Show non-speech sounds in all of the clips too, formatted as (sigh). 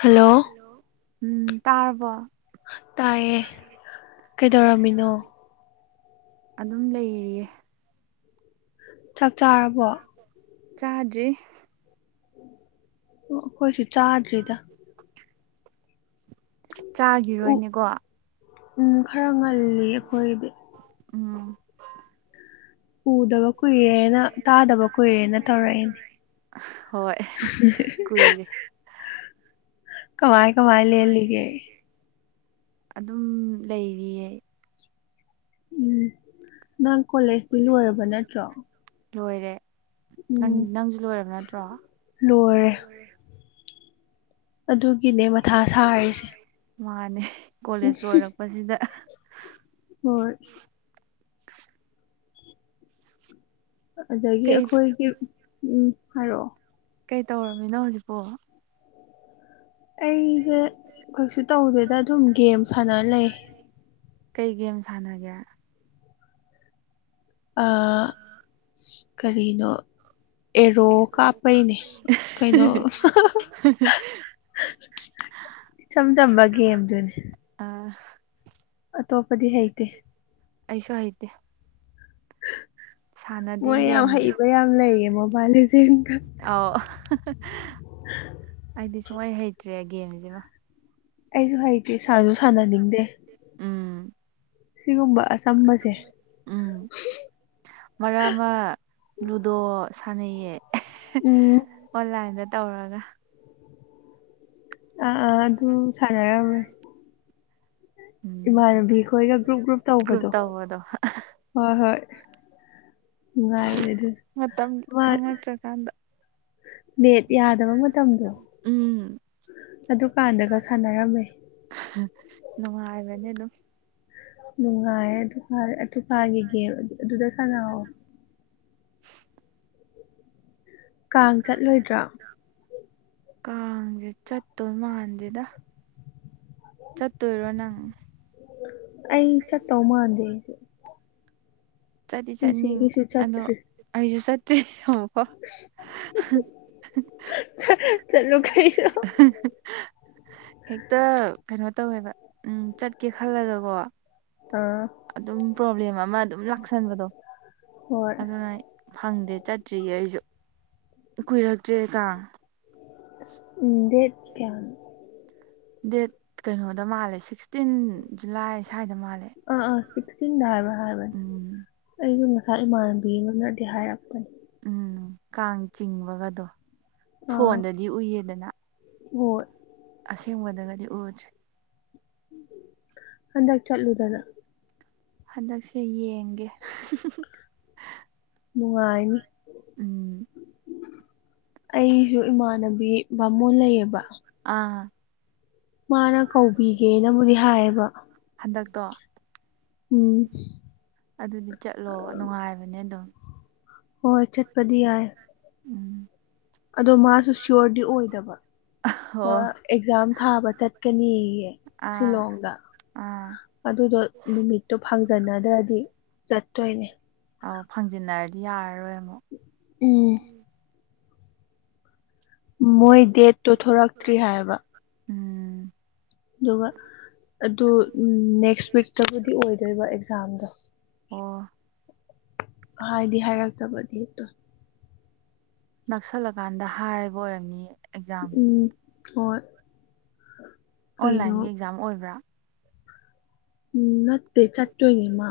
hello ꯎꯝ ꯇꯥꯔꯔꯕ ꯇꯥꯏꯌꯦ ꯀꯩꯗꯧꯔꯝꯃꯤꯅꯣ ꯑꯗꯨꯝ ꯂꯩꯌꯦ ꯆꯥꯛ ꯆꯥꯔꯕꯣ ꯆꯥꯗ꯭ꯔꯤ ꯑꯩꯈꯣꯏꯁꯨ ꯆꯥꯗ꯭ꯔꯤꯗ ꯎ ꯆꯥꯈꯤꯔꯣꯏꯅꯦꯀꯣ ꯎꯝ ꯈꯔ ꯉꯜꯂꯤ ꯑꯩꯈꯣꯏꯗꯤ ꯎꯝ ꯎꯗꯕ ꯀꯨꯏꯔꯦꯅ ꯇꯥꯗꯕ ꯀꯨꯏꯔꯦꯅ ꯇꯧꯔꯛꯏꯅꯦ ꯍꯣꯏ ꯀꯨꯏꯔꯦ ꯀꯃꯥꯏ ꯀꯃꯥꯏ ꯂ‌ꯦꯜꯂꯤꯒꯦ ꯑꯗꯨꯝ ꯂꯩꯔꯤꯌꯦ ꯎꯝ ꯅꯪ ꯀꯣꯂꯦꯖꯇꯤ ꯂꯣꯏꯔꯕ ꯅꯠꯇ꯭ꯔꯣ ꯂꯣꯏꯔꯦ ꯅꯪ ꯎꯝ ꯅꯪꯁꯨ ꯂꯣꯏꯔꯕ ꯅꯠꯇ꯭ꯔꯣ ꯂꯣꯏꯔꯦ ꯑꯗꯨꯒꯤꯅꯦ ꯃꯊꯥ ꯁꯥꯔꯤꯁꯦ ꯃꯥꯅꯦ ꯀꯣꯂꯦꯖ ꯂꯣꯏꯔꯛꯄꯖꯤꯗ ꯍꯣꯏ ꯑꯗꯒꯤ ꯀꯩ ꯑꯩꯈꯣꯏꯒꯤ ꯎꯝ ꯍꯥꯏꯔꯛꯑꯣ ꯀꯩ ꯇꯧꯔꯝꯃꯤꯅꯣ ꯍꯧꯖꯤꯛꯄꯣ ꯑꯩꯖꯨ ꯀꯩꯁꯨ ꯇꯧꯗꯦꯗ ꯑꯗꯨꯝ ꯒꯦꯝ ꯁꯥꯟꯅ ꯂꯩ ꯀꯩ ꯒꯦꯝ ꯁꯥꯟꯅꯒꯦ ꯑꯥ ꯀꯔꯤꯅꯣ ꯑꯦꯔꯣ ꯀꯥꯞꯄꯩꯅꯦ ꯀꯩꯅꯣ ꯏꯆꯝ ꯆꯝꯕ ꯒꯦꯝꯗꯨꯅꯤ ꯑꯥ ꯑꯇꯣꯞꯄꯗꯤ ꯍꯩꯇꯦ ꯑꯩꯁꯨ ꯍꯩꯇꯦ ꯁꯥꯟꯅꯗꯦ ꯃꯣꯏ ꯌꯥꯝ ꯒꯦꯝꯁꯦ ꯍꯩꯕ ꯌꯥꯝ ꯂꯩꯌꯦ ꯃꯣꯕꯥꯏꯜꯂ‌ꯦꯖ‌ꯦꯟꯗ ꯑꯥꯎ (unintelligible) (unintelligible) ꯑꯩꯗꯤ ꯁꯨꯡꯍꯩ ꯍꯩꯇ꯭ꯔꯦ ꯒꯦꯝꯁꯤꯃ ꯑꯩꯖꯨ ꯍꯩꯇꯔꯤ ꯁꯥꯁꯨ ꯁꯥꯟꯅꯅꯤꯡꯗꯦ ꯎꯝ ꯁꯤꯒꯨꯝꯕ ꯑꯆꯝꯕꯁꯦ (inaudible) ꯎꯝ ꯃꯔꯛ ꯑꯃ ꯂꯨꯗꯣ ꯁꯥꯟꯅꯩꯌꯦ ꯎꯝ ꯑꯣꯟꯂꯥꯏꯟꯗ ꯇꯧꯔꯒ ꯑꯥ ꯑꯥ ꯑꯗꯨ ꯁꯥꯟꯅꯔꯝꯃꯦ ꯎꯝ ꯏꯃꯥꯟꯅꯕꯤ ꯍ‌ꯣꯏꯒ ꯒ꯭ꯔꯨꯞ (unintelligible) ꯒ꯭ꯔꯨꯞ ꯇꯧꯕꯗꯣ ꯍ‌ꯣꯏ ꯍꯣꯏ ꯍꯣꯏ ꯅꯨꯡꯉꯥꯏꯕꯅꯦ ꯑꯗꯨ ꯃꯇꯝ ꯈꯪꯉꯛꯇ꯭ꯔꯀꯥꯟꯗ ꯅ‌ꯦꯠ ꯌꯥꯗꯕ ꯃꯇꯝꯗꯣ ꯎꯝ ꯑꯗꯨꯀꯥꯟꯗꯒ ꯁꯥꯟꯅꯔꯝꯃꯦ ꯅꯨꯡꯉꯥꯏꯕꯅꯦ ꯑꯗꯨꯝ ꯅꯨꯡꯉꯥꯏꯌꯦ ꯑꯗꯨꯀꯥꯟ ꯑꯗꯨꯀꯥꯒꯤ ꯒꯦꯝ ꯑꯗꯨꯗ ꯁꯥꯟꯅꯥꯥꯎ ꯀꯥꯡ ꯆꯠꯂꯣꯏꯗ꯭ꯔꯣ ꯀꯥꯡꯖ‌ꯦ ꯆꯠꯇꯣꯏ ꯃꯥꯟꯗ‌ꯦꯗ ꯆꯠꯇꯣꯏꯔꯣ ꯅꯪ ꯑꯩ ꯆꯠꯇꯧ ꯃꯥꯟꯗꯦ ꯑꯩꯁꯨ ꯆꯠꯗꯤ ꯆꯠꯅꯤꯡ ꯄꯨꯟꯁꯤꯒꯤꯁꯨ ꯑꯗꯣ ꯆꯠꯇ꯭ꯔꯤ ꯑꯩꯁꯨ ꯆꯠꯇ꯭ꯔꯤ ꯑꯃꯨꯛ ꯆꯠꯂꯨ ꯀꯩꯅꯣ (unintelligible) ꯍꯦꯛꯇ ꯀꯩꯅꯣ ꯇꯧꯋꯦꯕ ꯎꯝ ꯆꯠꯀꯦ ꯈꯜꯂꯒꯀꯣ ꯑꯥ ꯑꯗꯨꯝ ꯄ꯭ꯔꯣꯕ꯭ꯂꯦꯝ ꯑꯃ ꯑꯗꯨꯝ ꯂꯥꯛꯁꯟꯕꯗꯣ ꯍꯣꯏ ꯑꯗꯨꯅ ꯐꯪꯗꯦ ꯆꯠꯇ꯭ꯔꯤꯌꯦ ꯑꯩꯁꯨ ꯀꯨꯏꯔꯛꯇ꯭ꯔꯦ ꯀꯥꯡ ꯎꯝ ꯗꯦꯠ ꯀꯌꯥꯅ ꯗꯦꯠ ꯀꯩꯅꯣꯗ ꯃꯥꯜꯂꯦ ꯁꯤꯛꯁꯇꯤꯟ ꯖꯨꯂꯥꯏ ꯁ꯭ꯋꯥꯏꯗ ꯃꯥꯜꯂꯦ ꯑ ꯑ ꯁꯤꯛꯁꯇꯤꯟꯗꯥ ꯍꯥꯏꯕꯔ ꯎꯝ ꯑꯩꯁꯨ ꯉꯁꯥꯏ ꯏꯃꯥꯟꯅꯕꯤ ꯑꯃꯅꯗꯤ ꯍꯥꯏꯔꯛꯄꯅꯤ ꯎꯝ ꯀꯥꯡ ꯆꯤꯡꯕꯒꯗꯣ ꯑꯥ ꯐꯣꯟꯗꯗꯤ ꯎꯏꯌꯦꯗꯅ ꯍꯣꯏ ꯑꯁꯦꯡꯕꯗꯒꯗꯤ ꯎꯗꯦ ꯍꯟꯗꯛ ꯆꯠꯂꯨꯗꯅ ꯍꯟꯗꯛꯁꯦ ꯌꯦꯡꯒꯦ ꯅꯨꯡꯉꯥꯏꯅꯤ ꯎꯝ ꯑꯩꯁꯨ ꯏꯃꯥꯟꯅꯕꯤ ꯕꯥꯃꯣꯟ ꯂꯩꯌꯦꯕ ꯑꯥ ꯃꯥꯅ ꯀꯧꯕꯤꯒꯦꯅꯕꯨꯗꯤ ꯍꯥꯏꯌꯦꯕ ꯍꯟꯗꯛꯇꯣ ꯎꯝ ꯑꯗꯨꯗꯤ ꯆꯠꯂꯣ ꯅꯨꯡꯉꯥꯏꯕꯅꯦ ꯑꯗꯨꯝ ꯍꯣꯏ ꯆꯠꯄꯗꯤꯏ ꯎꯝ ꯑꯗꯣ ꯃꯥꯁꯨ ꯁꯌꯣꯔꯗꯤ ꯑꯣꯏꯗꯕ ꯍꯣ ꯃꯥ ꯑꯦꯛꯖꯥꯝ ꯊꯥꯕ ꯆꯠꯀꯅꯤꯌꯦ ꯑꯥ ꯁꯤꯂꯣꯡꯗ ꯑꯥ ꯑꯗꯨꯗꯣ ꯅꯨꯃꯤꯠꯇꯣ ꯐꯪꯖꯟꯅꯗ꯭ꯔꯗꯤ ꯆꯠꯇꯣꯏꯅꯦ ꯑꯧ ꯐꯪꯖꯤꯟꯅꯔꯗꯤ ꯌꯥꯔꯔꯣꯏ ꯑꯃꯨꯛ ꯎꯝ ꯃꯣꯏ ꯗꯦꯠꯇꯣ ꯊꯣꯔꯛꯇ꯭ꯔꯤ ꯍꯥꯏꯕ ꯎꯝ ꯑꯗꯨꯒ ꯑꯗꯨ ꯅꯦꯛꯁ ꯋꯤꯛꯇꯕꯨꯗꯤ ꯑꯣꯏꯗꯣꯏꯕ ꯑꯦꯛꯖꯥꯝꯗꯣ ꯑꯣ ꯍꯥꯏꯗꯤ ꯍꯥꯏꯔꯛꯇꯕꯗꯤ ꯍꯦꯛꯇꯣꯏ ꯅꯛꯁꯜꯂꯀꯥꯟꯗ ꯍꯥꯏꯕ ꯑꯣꯏꯔꯝꯅꯤ ꯎꯝ ꯍꯣꯏ ꯀꯩꯅꯣ ꯑꯣꯟꯂꯥꯏꯟꯒꯤ ꯑꯦꯛꯖꯥꯝ ꯑꯣꯏꯕ꯭ꯔꯥ ꯎꯝ ꯅꯠꯇꯦ ꯆꯠꯇꯣꯏꯅꯦ ꯃꯥ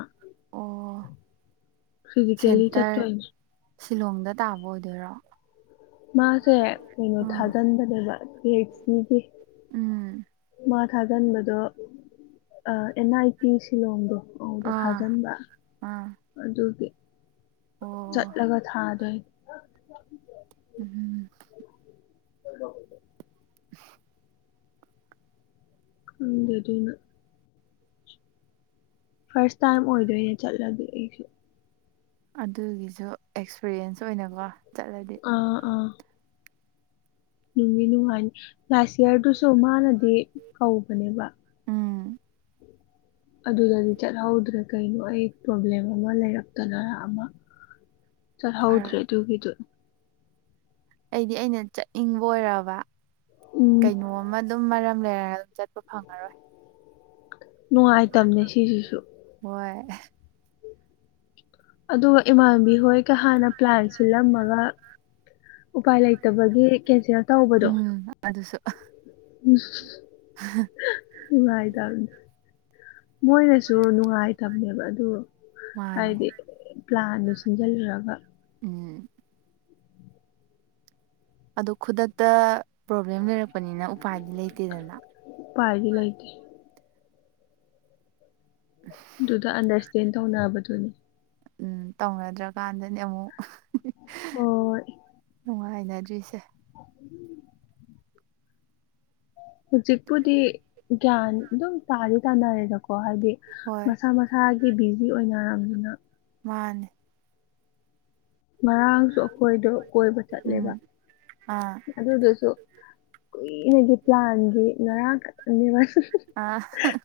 ꯑꯣ ꯐꯤꯖꯤꯀꯦꯜꯂꯤ ꯁꯦꯟꯇꯔ ꯆꯠꯇꯣꯏꯅꯦ ꯁꯤꯂꯣꯡꯗ ꯇꯥꯕ ꯑꯣꯏꯗꯣꯏꯔꯣ ꯃꯥꯁꯦ ꯀꯩꯅꯣ ꯎꯝ ꯊꯥꯖꯤꯟꯕꯅꯦꯕ ꯁꯤꯒꯤ ꯎꯝ ꯃꯥ ꯊꯥꯒꯟꯕꯗꯣ ꯑꯦꯟ ꯑꯥꯏ ꯇꯤ ꯁꯤꯂꯣꯡꯗꯣ ꯃꯧꯗ ꯑꯥ ꯊꯥꯖꯤꯟꯕ ꯑꯥ ꯑꯗꯨꯗꯤ ꯑꯣ ꯆꯠꯂꯒ ꯊꯥꯗ ꯎꯝꯝ ꯍ (unintelligible) ꯎꯝ ꯑꯗꯨ ꯑꯗꯨꯅ ꯐꯥꯔꯁ ꯇꯥꯏꯝ ꯑꯣꯏꯗꯣꯏꯅꯦ ꯆꯠꯂꯗꯤ ꯑꯩꯁꯨ ꯑꯗꯨꯒꯤꯁꯨ ꯑꯦꯛꯁꯄꯤꯔꯤꯌꯦꯟꯁ ꯑꯣꯏꯅꯀꯣ ꯆꯠꯂꯗꯤ ꯑꯥ ꯑꯥ ꯅꯨꯡꯒꯤ ꯅꯨꯡꯉꯥꯏꯅꯤ ꯂꯥꯁ ꯏꯌꯥꯔꯗꯨꯁꯨ ꯃꯥꯅꯗꯤ ꯀꯧꯕꯅꯦꯕ ꯎꯝ ꯑꯗꯨꯗꯤ ꯆꯠꯍꯧꯗ꯭ꯔꯦ ꯀꯩꯅꯣ ꯑꯩ ꯄ꯭ꯔꯣꯕ꯭ꯂꯦꯝ ꯑꯃ ꯂꯩꯔꯛꯇꯗꯅ ꯑꯃ ꯆꯠ ꯍꯥꯑꯣꯗꯔ꯭ꯦ ꯐꯔꯛ ꯑꯗꯨꯒꯤꯗꯣ ꯑꯩꯗꯤ ꯑꯩꯅ ꯆꯠꯅꯤꯡꯕ ꯑꯣꯏꯔꯕ ꯎꯝ ꯀꯩꯅꯣ ꯑꯃ ꯑꯗꯨꯝ ꯃꯔꯝ ꯂꯩꯔꯒ ꯑꯗꯨꯝ ꯆꯠꯄ ꯐꯪꯉꯔꯣꯏ ꯅꯨꯡꯉꯥꯏ ꯅꯨꯡꯉꯥꯏꯇꯕꯅꯦ ꯁꯤꯁꯤꯁꯨ ꯍꯣꯏ ꯑꯗꯨꯒ ꯏꯃꯥꯟꯕꯤ ꯍꯣꯏꯒ ꯍꯥꯟꯅ ꯄ꯭ꯂꯥꯟ ꯁꯤꯜꯂꯝꯃꯒ ꯎꯄꯥꯏ ꯂꯩꯇꯕꯒꯤ ꯀꯦꯟꯁꯦꯜ ꯇꯧꯕꯗꯣ ꯎꯝ ꯑꯗꯨꯁꯨ ꯎꯉꯥꯏ ꯇꯔ ꯃꯣꯏꯅꯁꯨ ꯅꯨꯡꯉꯥꯏꯇꯝꯃꯦꯕ ꯑꯗꯨ ꯃꯥꯅꯦ ꯍꯥꯏꯗꯤ ꯄ꯭ꯂꯥꯟꯗꯨ ꯁꯤꯟꯖꯜꯂꯨꯔꯒ ꯎꯝ ꯑꯗꯣ ꯈꯨꯗꯛꯇ ꯄ꯭ꯔꯣꯕ꯭ꯂꯦꯝ ꯂꯩꯔꯛꯄꯅꯤꯅ ꯎꯄꯥꯏꯗꯤ ꯂꯩꯇꯦꯗꯅ ꯄꯗꯤ ꯂꯩꯇꯦ ꯑꯗꯨꯗ ꯑꯟꯗꯔꯁꯇꯦꯟ ꯇꯧꯅꯕꯗꯨꯅꯤ ꯎꯝ ꯇꯧꯅꯗ꯭ꯔꯀꯥꯟꯗꯅꯦ ꯑꯃꯨꯛ ꯍꯣꯏ ꯅꯨꯡꯉꯥꯏꯅꯗ꯭ꯔꯤꯁꯦ (unintelligible) ꯍꯧꯖꯤꯛꯄꯨꯗꯤ ꯒ꯭ꯌꯥꯟ ꯑꯗꯨꯝ ꯇꯥꯗꯤ ꯇꯥꯅꯔꯦꯗꯀꯣ ꯍꯥꯏꯗꯤ ꯍꯣꯏ ꯃꯁꯥ ꯃꯁꯥ ꯏꯁꯥꯒꯤ ꯕꯤꯖꯤ ꯑꯣꯏꯅꯔꯕꯝꯅꯤꯅ ꯃꯥꯅꯤ ꯉꯥꯔꯡꯁꯨ ꯑꯩꯈꯣꯏꯗꯣ ꯀꯣꯏꯕ ꯎꯝ ꯆꯠꯂꯦꯕ ꯑꯥ ꯑꯗꯨꯗꯨꯁꯨ ꯀꯨꯏꯅꯒꯤ ꯄ꯭ꯂꯥꯟꯒꯤ ꯉꯔꯡ ꯈꯠꯇꯅꯦꯕ ꯑꯥ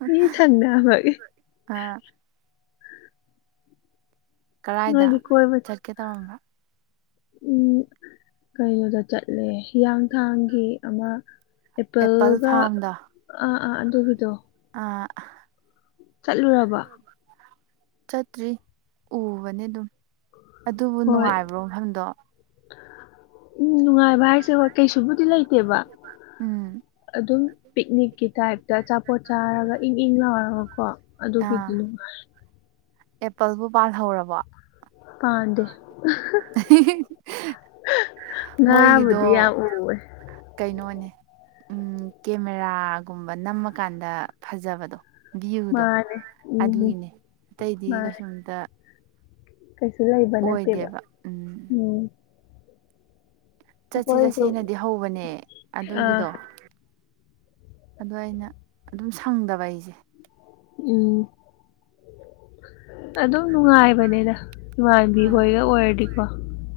ꯃꯤ ꯁꯪꯅꯕꯒꯤ ꯑꯥ ꯀꯔꯥꯏꯗ ꯅꯣꯏꯗꯤ ꯀꯣꯏꯕ ꯆꯠꯀꯦ ꯇꯧꯔꯝꯕ ꯎꯝ ꯀꯩꯅꯣꯗ ꯆꯠꯂꯦ ꯍꯤꯌꯥꯡꯊꯥꯡꯒꯤ ꯑꯃ ꯑꯦꯄꯜ ꯑꯦꯄꯜꯒ ꯐꯥꯔꯝꯗꯣ ꯑ ꯑꯥ ꯑꯗꯣ ꯒꯤꯗꯣ ꯑꯥ ꯆꯠꯂꯨꯔꯕ ꯆꯠꯇ꯭ꯔꯤ ꯎꯕꯅꯤ ꯑꯗꯨꯝ ꯑꯗꯨꯕꯨ ꯍꯣꯏ ꯅꯨꯡꯉꯥꯏꯕ꯭ꯔꯣ ꯃꯐꯝꯗꯣ ꯎꯝ ꯅꯨꯡꯉꯥꯏꯕ ꯍꯥꯏꯁꯦ ꯍꯣꯏ ꯀꯩꯁꯨꯕꯨꯗꯤ ꯂꯩꯇꯦꯕ ꯎꯝ ꯑꯗꯨꯝ ꯄꯤꯛꯅꯤꯛꯀꯤ ꯇꯥꯏꯞꯇ ꯑꯆꯥꯄꯣꯠ ꯆꯥꯔꯒ ꯏꯪ ꯏꯪ ꯂꯥꯎꯔꯒꯀꯣ ꯑꯥ ꯑꯗꯨꯒꯤꯗꯤ ꯅꯨꯡꯉꯥꯏ ꯑꯦꯄꯜꯕꯨ ꯄꯥꯜꯍꯧꯔꯕꯣ ꯄꯥꯝꯗꯦ (unintelligible) ꯃꯣꯏꯒꯤꯗꯣ ꯉꯥꯕꯨꯗꯤ ꯌꯥꯝ ꯎꯋꯦ ꯀꯩꯅꯣꯅꯦ ꯎꯝ ꯀꯦꯃꯦꯔꯥꯒꯨꯝꯕ ꯅꯝꯃꯀꯥꯟꯗ ꯐꯖꯕꯗꯣ ꯚꯤꯌꯨꯗꯣ ꯃꯥꯅꯦ ꯎꯝ ꯑꯗꯨꯒꯤꯅꯦ ꯑꯇꯩꯗꯤ ꯃꯥꯅꯦ ꯀꯩꯁꯨꯝꯇ ꯀꯩꯁꯨ ꯂꯩꯕ ꯅꯠꯇꯦꯕ ꯑꯣꯏꯗꯦꯕ ꯎꯝ ꯑꯝ ꯆꯠꯁꯤ ꯑꯩꯈꯣꯏꯁꯨ ꯆꯠꯁꯅꯗꯤ ꯍꯧꯕꯅꯦ ꯑꯥ ꯑꯗꯨꯒꯤꯗꯣ ꯑꯗꯣ ꯑꯩꯅ ꯑꯗꯨꯝ ꯁꯪꯗꯕ ꯑꯩꯁꯦ ꯎꯝ ꯑꯗꯨꯝ ꯅꯨꯡꯉꯥꯏꯕꯅꯦꯗ ꯏꯃꯥꯟꯕꯤ ꯍꯣꯏꯒ ꯑꯣꯏꯔꯗꯤꯀꯣ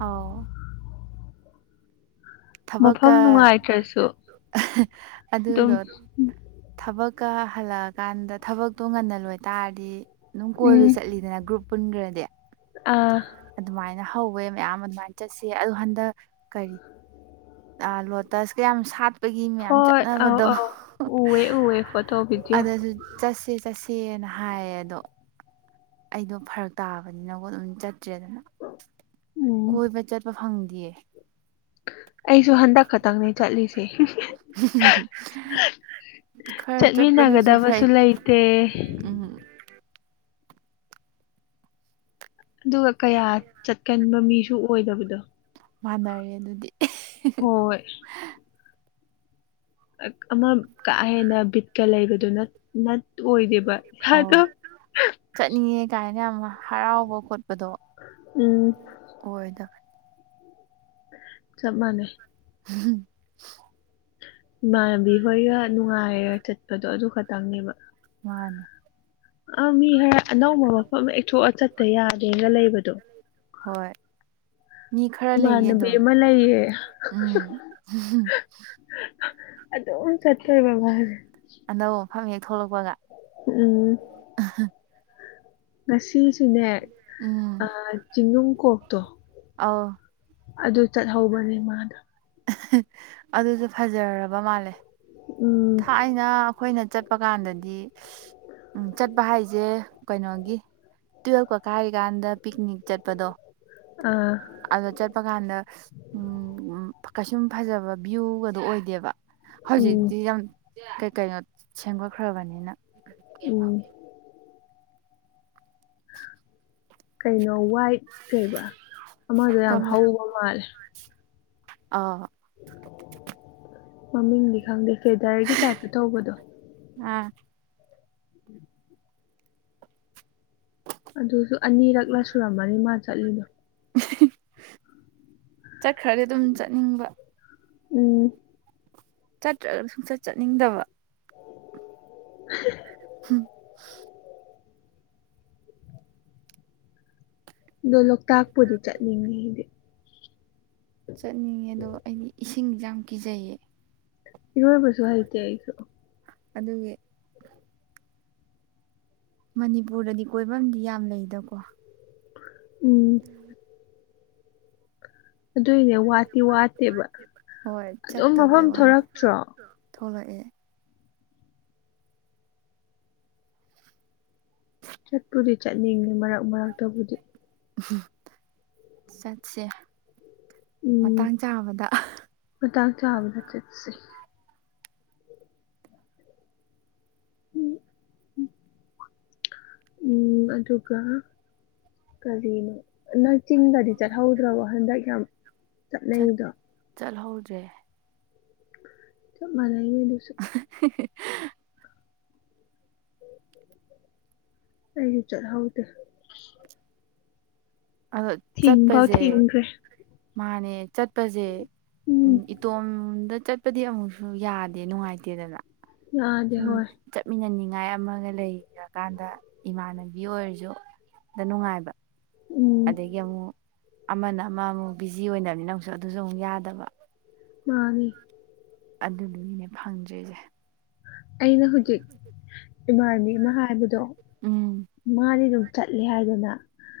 ꯑꯥꯎ ꯊꯕꯛꯀ ꯃꯐꯝ ꯅꯨꯡꯉꯥꯏꯇ꯭ꯔꯁꯨ ꯑꯗꯨꯝ ꯑꯗꯨꯗꯣ ꯊꯕꯛꯀ ꯍꯜꯂꯛꯑꯀꯥꯟꯗ ꯊꯕꯛꯇꯣ ꯉꯟꯅꯜ ꯂꯣꯏ ꯇꯔꯗꯤ ꯑꯗꯨꯝ ꯀꯣꯏꯕ ꯎꯝ ꯆꯠꯂꯤꯗꯅ ꯒ꯭ꯔꯨꯞ ꯄꯨꯟꯒꯔ ꯗꯤ ꯑꯥ ꯑꯗꯨꯃꯥꯏꯅ ꯍꯧꯋꯦ ꯃꯌꯥꯝ ꯑꯗꯨꯃꯥꯏꯅ ꯆꯠꯁꯦ ꯑꯗꯣ ꯍꯟꯗꯛ ꯀꯔꯤ ꯑ ꯂꯣꯇꯁ ꯀ ꯌꯥꯝ ꯁꯥꯠ ꯄꯒꯤ ꯃꯌꯥꯝ ꯍꯣꯏ ꯑꯧ ꯆꯠꯅꯕꯗꯣ ꯑꯧ ꯎꯋꯦ ꯎꯋꯦ ꯐꯣꯇꯣ ꯚꯤꯗꯤꯑꯣ ꯑꯗꯨꯗꯁꯨ ꯆꯠꯁꯤ ꯆꯠꯁꯦꯅ ꯍꯥꯏꯌꯦ ꯑꯗꯣ ꯑꯩꯗꯣ ꯐꯔꯛ ꯇꯥꯕꯅꯤꯅꯀꯣꯠ ꯑꯗꯨꯝ ꯆꯠꯇ꯭ꯔꯦꯗꯅ ꯎꯝ ꯀꯣꯏꯕ ꯆꯠꯄ ꯐꯪꯗꯤꯌꯦ ꯑꯩꯁꯨ ꯍꯟꯗꯛ ꯆꯠꯂꯦ ꯈꯔꯥ ꯆꯥꯠ ꯄꯅꯁꯨ ꯐꯩ ꯆꯠꯃꯤꯟꯅꯒꯗꯕꯁꯨ ꯂꯩꯇꯦ ꯎꯝ ꯑꯗꯨꯒ ꯀꯌꯥ ꯆꯠꯀꯟꯕ ꯃꯤꯁꯨ ꯑꯣꯏꯗꯕꯗꯣ ꯃꯥꯟꯅꯔꯦ ꯑꯗꯨꯗꯤ ꯍꯣꯏ ꯑꯃ ꯀꯥ ꯍꯦꯟꯅ ꯕꯤꯠꯀ ꯂꯩꯕꯗꯨꯣ ꯅ ꯑꯣꯏꯗꯦꯕ ꯑꯧ ꯏꯁꯥꯗꯣ ꯆꯠꯅꯤꯡꯉꯦ ꯀꯥꯏꯅ ꯌꯥꯝ ꯍꯔꯥꯎꯕ ꯈꯣꯠꯄꯗꯣ ꯎꯝ ꯑꯣꯏꯗꯕ ꯆꯞ ꯃꯥꯟꯅꯦ ꯍꯝ ꯏꯃꯥꯟꯅꯕꯤ ꯍꯣꯏꯒ ꯅꯨꯡꯉꯥꯏꯔꯒ ꯆꯠꯄꯗꯣ ꯑꯗꯨ ꯈꯛꯇꯪꯅꯦꯕ ꯃꯥꯅꯦ ꯑ ꯃꯤ ꯈꯔ ꯑꯅꯧꯕ ꯃꯐꯝ ꯑꯦꯛꯊꯣꯛꯑ ꯆꯠꯇ ꯌꯥꯒꯦꯅꯒ ꯂꯩꯕꯗꯣ ꯍꯣꯌ ꯃꯤꯈꯔꯥ ꯂꯩ ꯑꯦ ꯏꯃꯥꯟꯅꯕꯤ ꯑꯗꯨꯝ ꯑꯃ ꯂꯩꯌꯦ ꯑꯗꯨ ꯑꯗꯨ ꯆꯠ (unintelligible) ꯑꯅꯧꯕ ꯃꯐꯝ ꯍꯦꯛ ꯊꯣꯛꯂꯛꯄꯒ ꯎꯝ (unintelligible) ꯉꯁꯤꯁꯨꯅꯦ ꯎꯝ ꯆꯤꯡꯅꯨꯡ ꯀꯣꯛꯇꯣ ꯑꯥꯎ ꯑꯗꯨ ꯆꯠꯍꯧꯕꯅꯦ ꯃꯥꯗꯣ ꯑꯗꯨꯁꯨ ꯐꯖꯔꯕ ꯃꯥꯜꯂꯦ ꯎꯝ ꯑꯩꯅ ꯑꯩꯈꯣꯏꯅ ꯆꯠꯄ ꯀꯥꯟꯗꯗꯤ ꯎ ꯆꯠꯄ ꯍꯥꯏꯁꯦ ꯀꯩꯅꯣꯒꯤ ꯇꯨꯌꯦꯜꯐ ꯀ ꯀꯥꯏꯔꯤꯀꯥꯟꯗ ꯄꯤꯛꯅꯤꯛ ꯆꯠꯄꯗꯣ ꯑꯥ ꯑꯗꯣ ꯆꯠꯄ ꯀꯥꯟꯗ ꯎ ꯀꯩꯁꯨꯝ ꯐꯖꯕ ꯚ꯭ꯌꯨꯒꯗꯣ ꯑꯣꯏꯗꯦꯕ ꯎꯝ ꯍꯧꯖꯤꯛꯇꯤ ꯌꯥꯝꯩ ꯀꯩꯅꯣ ꯁꯦꯝꯒꯠꯈ꯭ꯔꯕꯅꯤꯅ ꯎꯝ ꯀꯩꯅꯣ ꯋꯥꯏꯠ ꯀꯩꯕ ꯑꯃꯗꯣ ꯌꯥꯝ ꯀꯃ ꯍꯧꯕ ꯃꯥꯜꯂꯦ ꯑꯥ ꯃꯃꯤꯡꯗꯤ ꯈꯪꯗꯦ ꯀꯦꯗꯔꯒꯤ ꯇꯥꯏꯞꯇ ꯇꯧꯕꯗꯣ ꯑꯥ ꯑꯗꯨꯁꯨ ꯑꯅꯤꯔꯛꯂ ꯁꯨꯔꯝꯃꯅꯤ ꯃꯥ ꯆꯠꯂꯤꯗꯣ ꯆꯠꯈ꯭ꯔꯗꯤ ꯑꯗꯨꯝ ꯆꯠꯅꯤꯡꯕ ꯎꯝ ꯆꯠꯇ꯭ꯔꯒ ꯁꯨꯡꯆꯠ ꯆꯠꯅꯤꯡꯗꯕ (inaudible) ꯎꯝ ꯑꯗꯣ ꯂꯣꯛꯇꯥꯛꯄꯨꯗꯤ ꯆꯠꯅꯤꯡꯉꯤ ꯍꯥꯏꯗꯤ ꯑꯩ ꯆꯠꯄ ꯄꯥꯝꯃꯤ ꯑꯗꯨꯕꯨ ꯏꯁꯤꯡꯗ ꯑꯩ ꯀꯤꯕꯤ ꯏꯔꯣꯏꯕꯁꯨ ꯍꯩꯇꯦ ꯑꯩꯁꯨ ꯑꯗꯨꯒꯤ ꯃꯅꯤꯄꯨꯔꯗꯗꯤ ꯀꯣꯏꯐꯝꯗꯤ ꯌꯥꯝ ꯂꯩꯗꯀꯣ ꯎꯝ ꯑꯗꯨꯏꯅꯦ ꯋꯥꯠꯇꯤ ꯋꯥꯠꯇꯦꯕ ꯍꯣꯏ ꯑꯗꯨꯝ ꯃꯐꯝ ꯆꯠꯇꯕꯩ ꯋꯥꯅꯤ ꯊꯣꯔꯛꯇ꯭ꯔꯣ ꯊꯣꯛꯂꯛꯑꯦ ꯆꯠꯄꯨꯗꯤ ꯆꯠꯅꯤꯡꯉꯦ ꯃꯔꯛ ꯃꯔꯛꯇꯕꯨꯗꯤ ꯆꯠꯁꯦ ꯃꯇꯥꯡ ꯆꯥꯕꯗ ꯃ ꯇ ꯆꯥꯕꯗ ꯆꯦꯁꯤ ꯎꯝ ꯎꯝ ꯎꯝ ꯑꯗꯨꯒ ꯀꯔꯤꯅꯣ ꯅꯪ ꯆꯤꯡꯗꯗꯤ ꯆꯠꯍꯧꯗ꯭ꯔꯕꯣ ꯍꯟꯗꯛ ꯌꯥꯝ ꯆꯠꯅꯩꯗꯣ ꯆꯠꯍꯧꯗ꯭ꯔꯦ ꯆꯞ ꯃꯅꯩ ꯗꯨꯗꯨ (unintelligible) ꯑꯩ ꯆꯂ ꯍꯥꯎꯗ ꯑꯗꯣꯆꯠ ꯊꯤꯡꯐꯥꯎ ꯄꯥꯁꯦ ꯊꯤꯡꯈ꯭ꯔꯦ ꯃꯥꯅꯦ ꯆꯠꯄꯁꯦ ꯎꯝ ꯏꯇꯣꯝꯗ ꯆ ꯆꯠꯄꯗꯤ ꯑꯃꯨꯛꯁꯨ ꯌꯥꯗꯦ ꯅꯨꯡꯉꯥꯏꯇꯦꯗꯅ ꯌꯥꯗꯦ ꯁꯨꯝ ꯍꯣꯏ ꯆꯠꯃꯤꯟꯅ ꯅꯤꯡꯉꯥꯏ ꯑꯃꯒ ꯂꯩꯈ꯭ꯔꯀꯥꯟꯗ ꯏꯃꯥꯟꯅꯕꯤ ꯑꯣꯏꯔꯁꯨ ꯑꯗ ꯅꯨꯡꯉꯥꯏꯕ ꯎꯝ ꯑꯗꯒꯤ ꯑꯃꯨꯛ ꯑꯃꯅ ꯑꯃ ꯑꯃꯨꯛ ꯕꯤꯖꯤ ꯑꯣꯏꯅꯕꯅꯤꯅ ꯑꯃꯨꯛꯁꯨ ꯑꯗꯨꯁꯨ ꯑꯃꯨꯛ ꯌꯥꯗꯕ ꯃꯅꯤ ꯑꯗꯨꯗꯨꯅꯤꯅꯦ ꯐꯪꯗ꯭ꯔꯤꯁꯦ ꯑꯩꯅ ꯍꯧꯖꯤꯛ ꯏꯃꯥꯟꯕꯤ ꯑꯃ ꯍꯥꯏꯕꯗꯣ ꯎꯝ ꯃꯥꯗꯤ ꯑꯗꯨꯝ ꯆꯠꯂꯦ ꯍꯥꯏꯗꯅ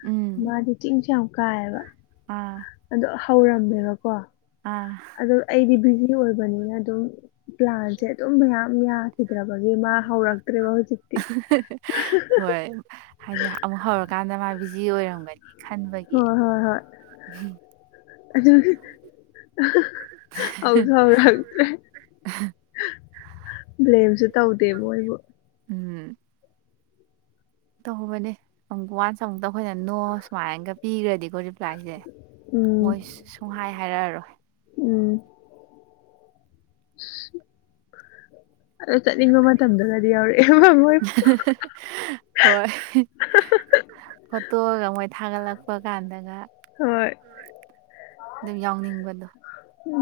ꯎꯝ ꯃꯥꯗꯤ ꯆꯤꯡꯁꯨ ꯌꯥꯝ ꯀꯥꯏꯑꯕ ꯑꯥ ꯑꯗꯣ ꯍꯧꯔꯝꯃꯦꯕꯀꯣ ꯑꯥ ꯑ ꯑꯩꯗꯤ ꯕꯤꯖꯤ ꯑꯣꯏꯕꯅꯤꯅ ꯑꯗꯨꯝ ꯄ꯭ꯂꯥꯟꯁꯦ ꯑꯗꯨꯝ ꯃꯌꯥꯝ ꯌꯥꯈꯤꯗ꯭ꯔꯕꯒꯤ ꯃꯥ ꯍꯧꯔꯛꯇ꯭ꯔꯦꯕ ꯍꯧꯖꯤꯛꯇꯤ ꯍꯣꯏ ꯍꯥꯏꯗꯤ ꯑꯃꯨꯛ ꯍꯧꯔꯀꯥꯟꯗ ꯃꯥ ꯕꯤꯖꯤ ꯑꯣꯏꯔꯝꯒꯅꯤ ꯈꯟꯕꯒꯤ ꯍꯣꯏ (unintelligible) ꯍꯥꯎꯁꯨ ꯍꯥꯎꯔꯛꯇ꯭ꯔꯦ ꯏꯕꯨꯕ꯭ꯂꯥꯝꯁꯦ ꯇꯧꯗꯦ ꯃꯣꯏꯕꯨ ꯎꯝ ꯇꯍꯧꯕꯅꯦ ꯑꯃꯨꯛ ꯋꯥꯟꯁ ꯑꯃꯨꯛꯇ ꯑꯩꯈꯣꯏꯅ ꯅꯣ ꯁꯨꯃꯥꯏꯅꯒ ꯄꯤꯈ꯭ꯔꯗꯤ ꯑꯩꯣ ꯂꯥꯛꯁꯦ ꯎꯝ ꯃꯣꯏ ꯁꯨꯡ ꯍꯥꯏ ꯍꯥꯏꯔꯛꯑꯔꯣꯏ ꯎꯝ ꯑꯣ ꯆꯠꯅꯤꯡꯕ ꯃꯇꯝꯗꯨꯒꯗꯤ ꯌꯥꯎꯔꯛꯑꯦ ꯃꯣꯏ ꯎꯝ ꯍꯣꯏ ꯐꯣꯇꯣꯒ ꯃꯣꯏ ꯊꯥꯒꯠꯂꯛꯄ ꯀꯥꯟꯗꯒ ꯍꯣꯏ ꯑꯗꯨꯝ ꯌꯥꯎꯅꯤꯡꯕꯗꯣ ꯎ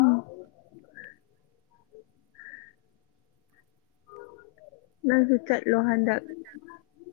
ꯅꯪꯁꯨ ꯆꯠꯂꯣ ꯍꯟꯗꯛ